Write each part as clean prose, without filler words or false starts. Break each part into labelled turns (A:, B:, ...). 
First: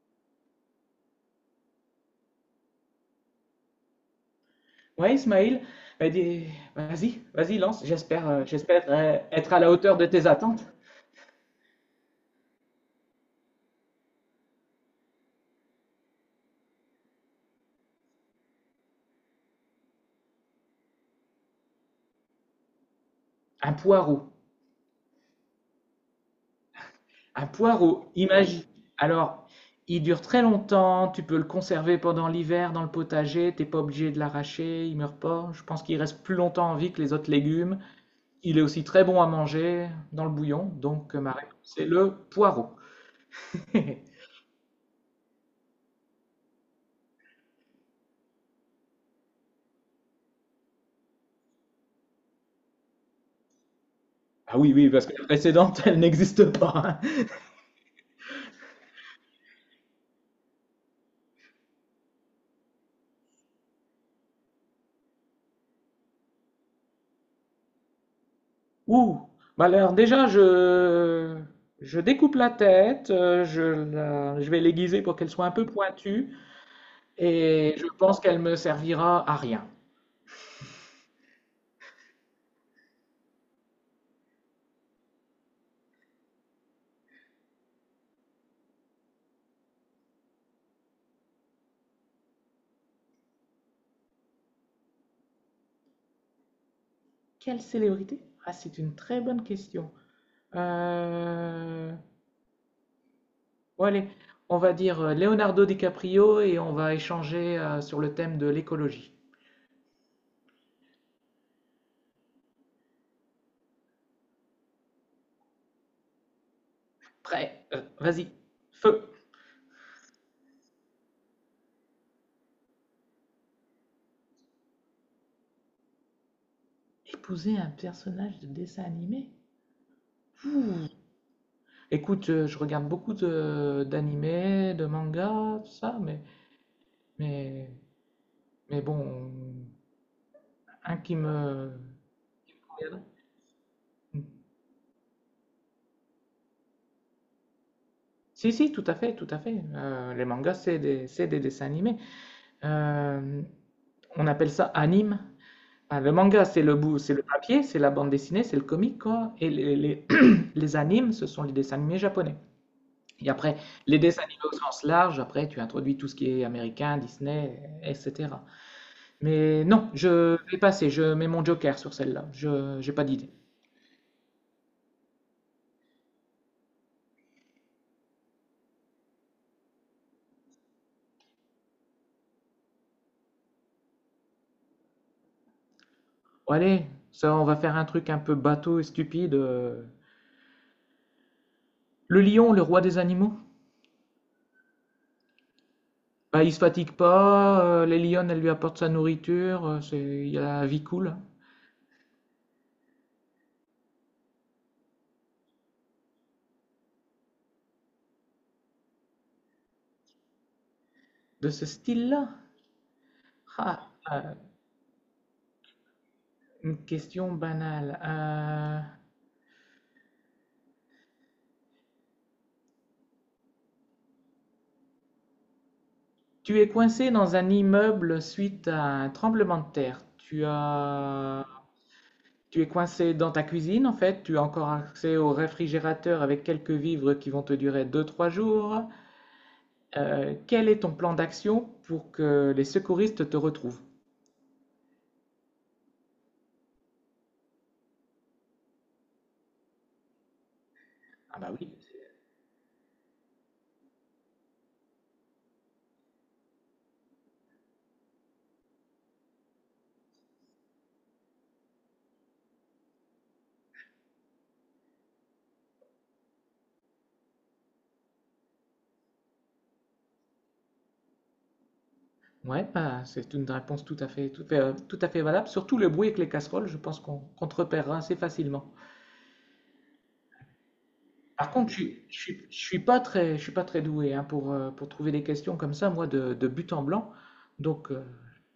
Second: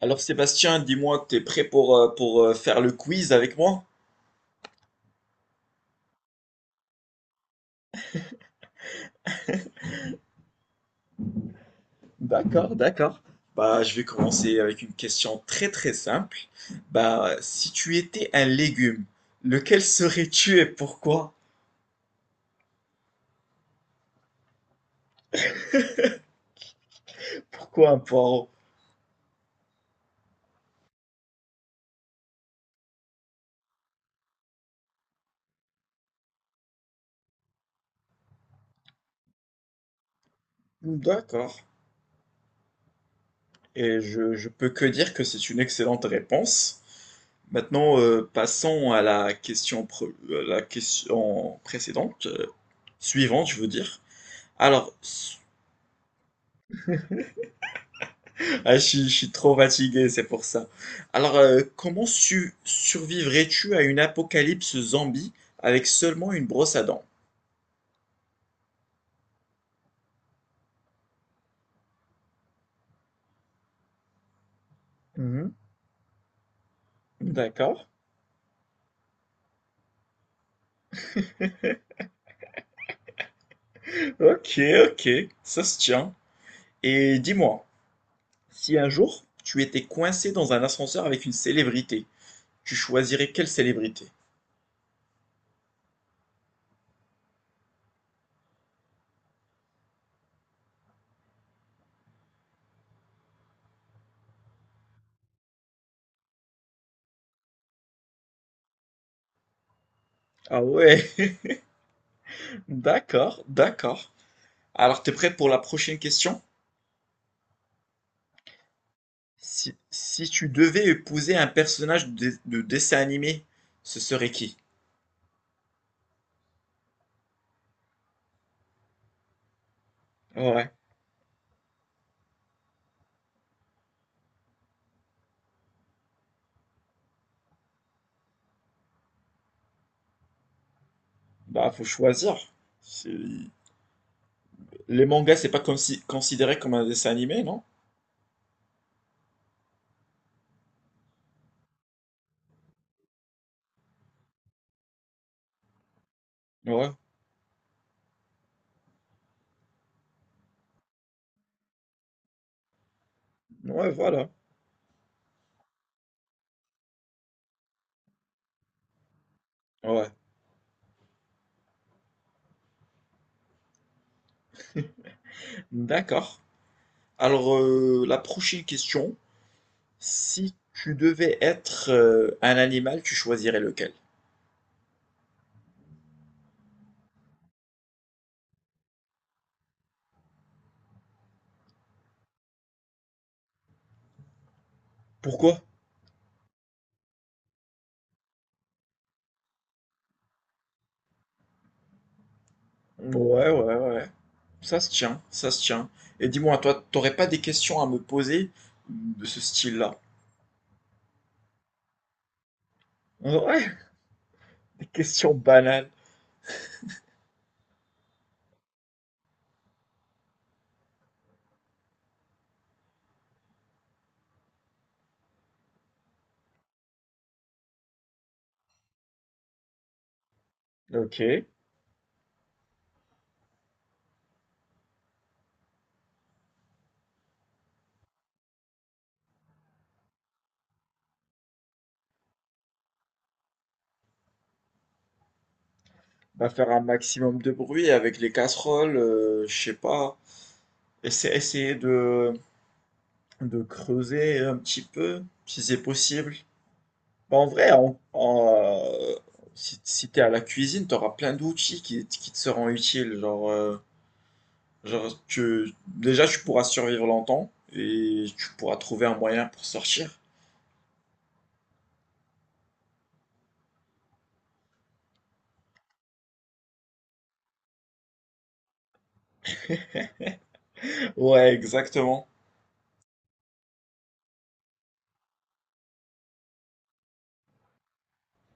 A: Alors Sébastien, dis-moi que tu es prêt pour, pour faire le quiz avec moi?
B: Ouais, Ismaël, bah, dis- vas-y, lance. J'espère, être à la hauteur de tes attentes.
A: D'accord. Je vais commencer avec une question très très simple. Bah, si tu étais un légume, lequel serais-tu et pourquoi?
B: Un poireau. Un
A: Pourquoi un
B: poireau,
A: poireau?
B: imagine. Alors, il dure très longtemps, tu peux le conserver pendant l'hiver dans le potager, t'es pas obligé de l'arracher, il meurt pas. Je pense qu'il reste plus longtemps en vie que les autres légumes. Il est aussi très bon à manger dans le bouillon, donc ma
A: D'accord.
B: réponse c'est le poireau.
A: Et je peux que dire que c'est une excellente réponse. Maintenant, passons à la à la question précédente, suivante, je veux dire.
B: Ah oui, oui,
A: Alors,
B: parce que la précédente, elle n'existe pas.
A: ah, je suis trop fatigué, c'est pour ça. Alors, comment survivrais-tu à une apocalypse zombie avec seulement une brosse à dents?
B: Ouh, bah alors déjà, je découpe la tête, je vais l'aiguiser pour qu'elle soit un
A: Mhm.
B: peu pointue et
A: D'accord.
B: je pense qu'elle me servira à rien.
A: Ok, ok, ça se tient. Et dis-moi, si un jour tu étais coincé dans un ascenseur avec une célébrité, tu choisirais quelle célébrité?
B: Quelle célébrité? Ah, c'est une très bonne question. Euh, bon, allez, on va dire Leonardo DiCaprio et on va échanger sur le thème de l'écologie.
A: Ah ouais, d'accord, d'accord. Alors, t'es prêt pour la prochaine question?
B: Prêt? Vas-y, feu!
A: Si tu devais épouser un personnage de dessin animé, ce serait qui?
B: Épouser un personnage de dessin animé?
A: Ouais.
B: Écoute, je regarde d'animés, de mangas, tout ça, mais Mais, mais bon, un qui me...
A: Bah, faut choisir. C'est- les mangas, c'est pas considéré comme un dessin animé, non?
B: Si, si, tout à fait, tout à fait. Les mangas, c'est des dessins animés. Euh, on appelle ça anime. Ah, le manga,
A: Ouais,
B: c'est le papier, c'est la bande dessinée, c'est le comic, quoi. Et les animes, ce sont les dessins animés japonais. Et après,
A: ouais,
B: les dessins
A: voilà.
B: animés au sens large, après, tu introduis tout ce qui est américain, Disney, etc. Mais non,
A: Ouais,
B: je vais passer, je mets mon joker sur celle-là. Je n'ai pas d'idée.
A: d'accord. Alors, la prochaine question, si tu devais être un animal, tu choisirais lequel?
B: Bon, allez, ça, on va faire un truc un peu bateau et stupide. Le lion, le roi des animaux.
A: Pourquoi?
B: Bah, il se fatigue pas, les lionnes, elles lui apportent sa nourriture, il a la vie cool, hein.
A: Ouais, ouais, ouais. Ça se tient, ça se tient. Et dis-moi, toi, t'aurais pas des questions à me poser de ce style-là?
B: De ce style-là?
A: Ouais,
B: Ah, euh,
A: des questions banales.
B: une question banale. Tu es coincé dans un immeuble suite à un tremblement de terre. Tu
A: Ok.
B: as... Tu es coincé dans ta cuisine, en fait. Tu as encore accès au réfrigérateur avec quelques vivres qui vont te durer deux trois jours. Quel est ton plan d'action pour que les secouristes te retrouvent?
A: Bah, faire un maximum de bruit avec les casseroles, je sais pas. Et c'est
B: Ah bah oui.
A: essayer de creuser un petit peu, si c'est possible. Bah, en vrai, si, si t'es à la cuisine, t'auras plein d'outils qui te seront utiles. Genre, genre déjà, tu pourras survivre longtemps et tu pourras trouver un moyen pour sortir.
B: Ouais, bah, c'est une réponse tout à fait, tout à fait valable. Surtout le bruit avec les casseroles, je pense qu'on te repérera assez facilement. Par
A: Ouais,
B: contre,
A: exactement.
B: je suis pas très, je suis pas très doué hein, pour trouver des questions comme ça, moi, de but en blanc. Donc,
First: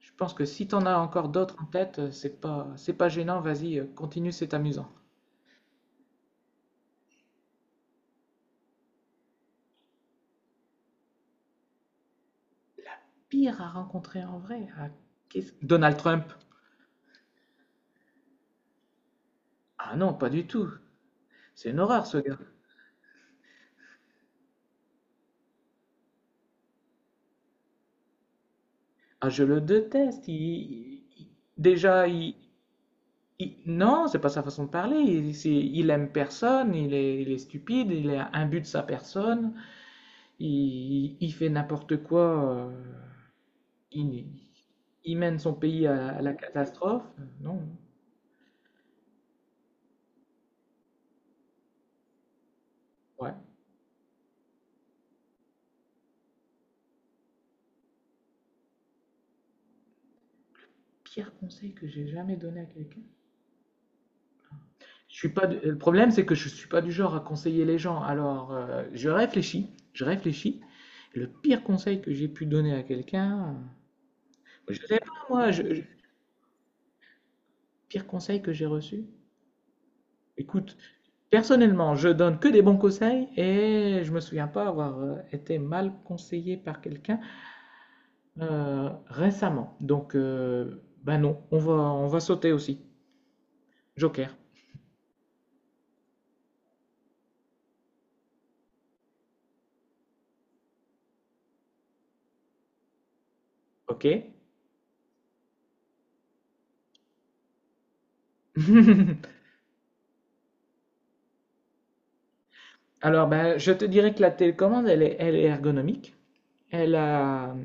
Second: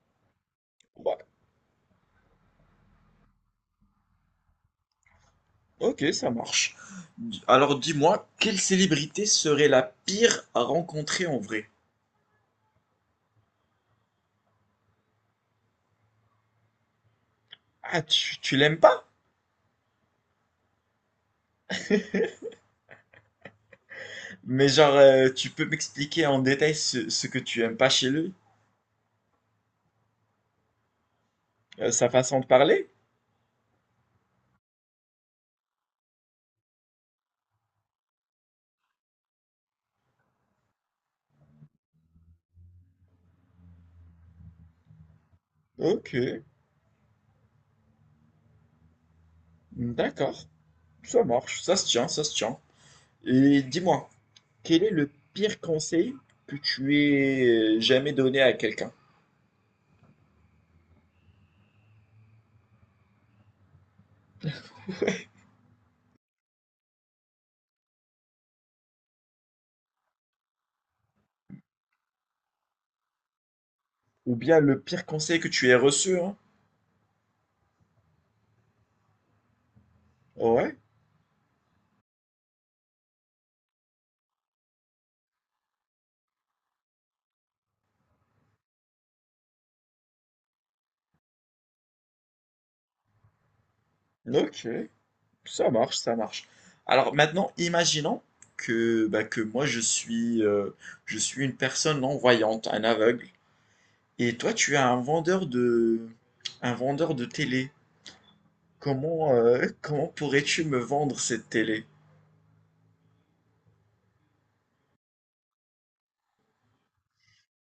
B: je pense que si t'en as
A: Ouais,
B: encore d'autres en tête, c'est pas gênant. Vas-y, continue, c'est amusant.
A: ok, ça marche. Alors dis-moi, quelle célébrité serait la pire à rencontrer en vrai?
B: Pire à rencontrer en vrai. Donald Trump.
A: Ah, tu l'aimes pas?
B: Ah non, pas du tout. C'est une horreur, ce gars.
A: Mais genre, tu peux m'expliquer en détail ce que tu aimes pas chez lui?
B: Ah, je le déteste. Déjà,
A: Sa façon de parler?
B: non, c'est pas sa façon de parler. Il aime personne. Il est stupide. Il est imbu de sa personne. Il fait n'importe quoi. il, il mène son pays
A: Ok,
B: à la catastrophe. Non,
A: d'accord, ça marche, ça se tient, ça se tient.
B: ouais.
A: Et dis-moi, quel est le pire conseil que tu aies jamais donné à quelqu'un?
B: Pire conseil que j'ai jamais donné à quelqu'un. Je suis pas. Du- Le problème, c'est que je suis pas du genre à conseiller les gens. Alors, je réfléchis. Je réfléchis. Le pire conseil que j'ai pu donner à quelqu'un.
A: Ou bien
B: Je
A: le
B: sais
A: pire
B: pas,
A: conseil que
B: moi,
A: tu aies reçu, hein?
B: pire conseil que j'ai reçu.
A: Ouais,
B: Écoute, personnellement, je donne que des bons conseils et je me souviens pas avoir été mal conseillé par quelqu'un récemment. Donc, bah non, on va sauter aussi. Joker,
A: ok, ça marche, ça marche. Alors maintenant, imaginons que, bah, que moi je suis une personne non-voyante, un aveugle.
B: ok.
A: Et toi, tu es un vendeur de télé. Comment, comment pourrais-tu me vendre cette télé?
B: Alors, ben, je te dirais que la télécommande, elle est ergonomique. Elle a,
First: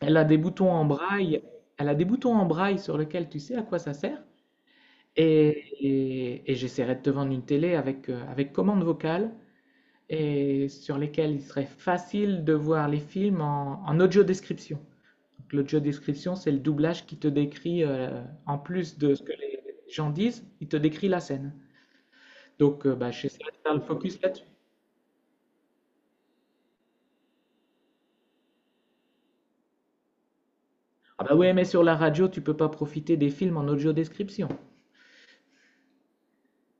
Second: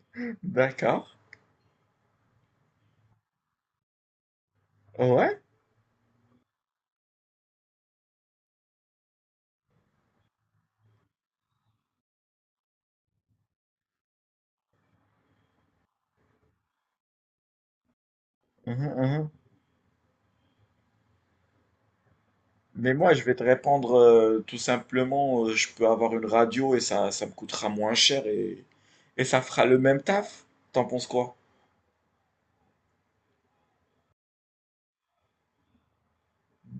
B: elle a des boutons en
A: D'accord.
B: braille. Elle a des boutons en braille sur lesquels tu sais à quoi ça sert.
A: Ouais.
B: Et j'essaierais de te vendre une télé avec, avec commande vocale et sur lesquelles il serait facile de voir les films en audio description. Donc l'audio description, c'est le doublage qui te décrit, en
A: Mhm,
B: plus de ce
A: mhm.
B: que les gens disent, il te décrit la scène. Donc
A: Mais
B: bah,
A: moi, je vais te
B: j'essaierai de faire le
A: répondre
B: focus là-dessus.
A: tout simplement, je peux avoir une radio et ça me coûtera moins cher et ça fera le même taf. T'en penses
B: Ah bah,
A: quoi?
B: ouais, mais sur la radio, tu peux pas profiter des films en audio description.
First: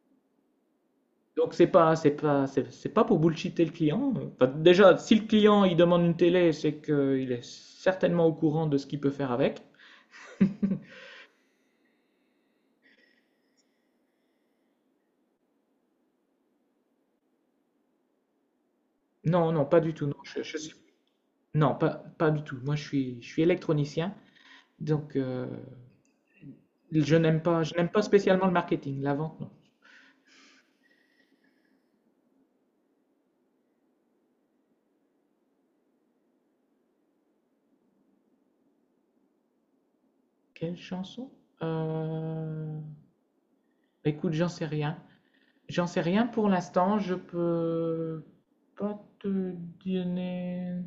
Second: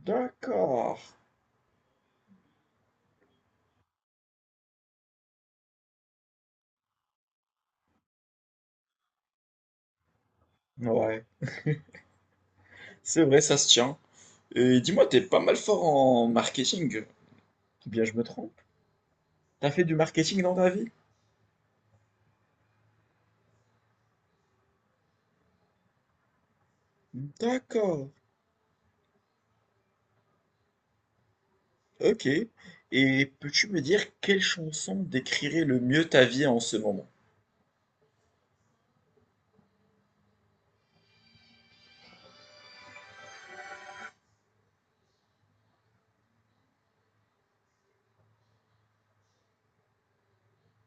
A: D'accord.
B: Donc c'est pas pour bullshiter le client. Enfin, déjà, si le client il demande une télé, c'est qu'il est certainement au courant de ce qu'il peut faire avec.
A: Ouais. C'est vrai, ça se tient. Et dis-moi, t'es pas mal fort en marketing. Ou bien je me trompe.
B: Non, non,
A: T'as
B: pas
A: fait
B: du
A: du
B: tout. Non,
A: marketing dans ta vie?
B: non, pas du tout. Moi, je suis électronicien, donc je n'aime pas
A: D'accord.
B: spécialement le marketing, la vente, non.
A: OK. Et peux-tu me dire quelle chanson décrirait le mieux ta vie en ce moment?
B: Quelle chanson? Euh, Écoute, j'en sais rien. J'en sais rien pour l'instant. Je peux pas te donner.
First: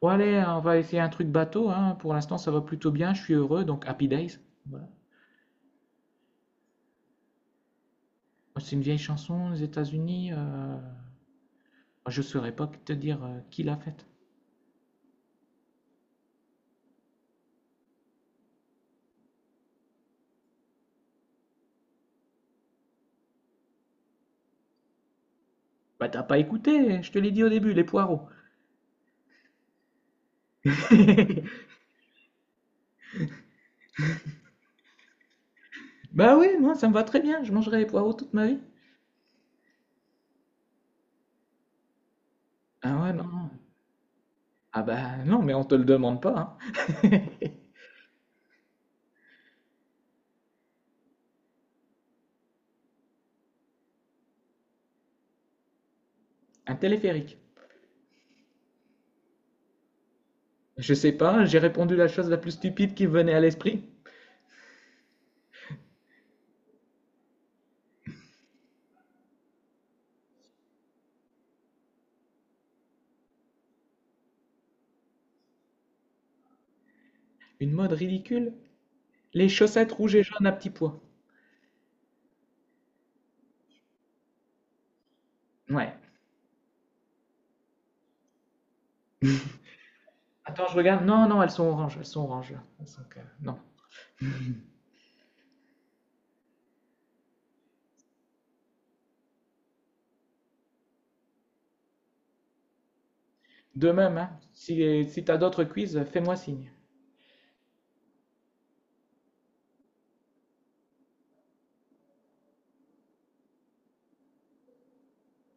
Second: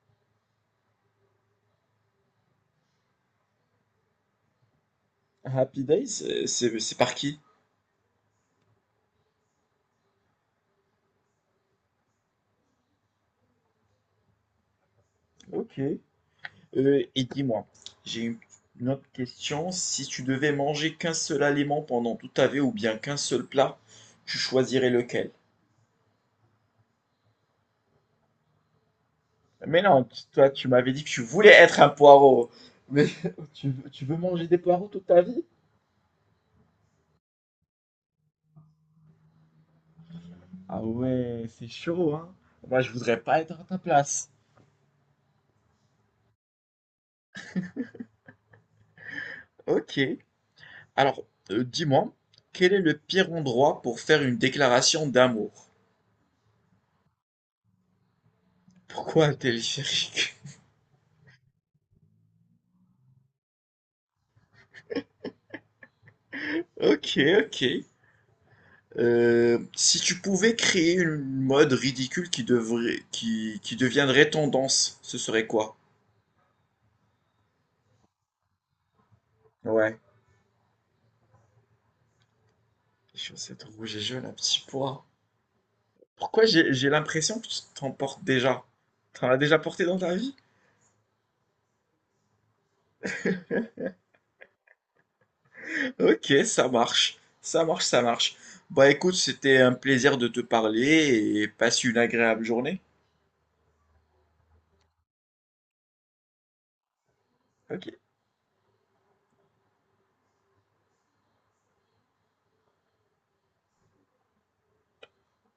B: Bon allez, on va essayer un truc bateau, hein. Pour l'instant, ça va plutôt bien, je suis heureux, donc Happy Days. Voilà.
A: Happy Days, c'est par qui?
B: C'est une vieille chanson des États-Unis. Je saurais pas te dire qui l'a faite.
A: OK. Et dis-moi, j'ai une autre question. Si tu devais manger qu'un seul aliment pendant toute ta vie ou bien qu'un seul plat, tu choisirais lequel?
B: Bah t'as pas écouté, je te l'ai dit au début, les poireaux.
A: Mais non, tu toi, tu m'avais dit que tu voulais être un poireau. Mais tu veux manger des poireaux toute ta vie?
B: Bah oui, moi ça me va très bien, je mangerai les poireaux toute ma vie.
A: Ah ouais, c'est chaud, hein. Moi, je
B: Ah ouais,
A: voudrais pas
B: non.
A: être à ta place.
B: Ah bah non, mais on te le demande pas, hein.
A: OK. Alors, dis-moi, quel est le pire endroit pour faire une déclaration d'amour?
B: Un téléphérique.
A: Pourquoi un téléphérique?
B: Je sais pas, j'ai répondu la chose la plus stupide qui me venait à l'esprit.
A: OK, OK. Si tu pouvais créer une mode ridicule qui devrait qui deviendrait tendance, ce serait quoi?
B: Une mode ridicule. Les chaussettes
A: Ouais.
B: rouges et jaunes à petits pois.
A: Les chaussettes rouges et jaunes à petits pois.
B: Ouais,
A: Pourquoi j'ai l'impression que tu t'en portes déjà? Tu en as déjà porté dans ta vie?
B: attends, je regarde. Non, non, elles sont oranges. Elles sont oranges. Elles sont Non.
A: OK, ça marche. Ça marche, ça marche. Bah, écoute, c'était un plaisir de te parler et passe une agréable journée.
B: De même, hein, si, si tu as d'autres quiz, fais-moi signe.
A: OK.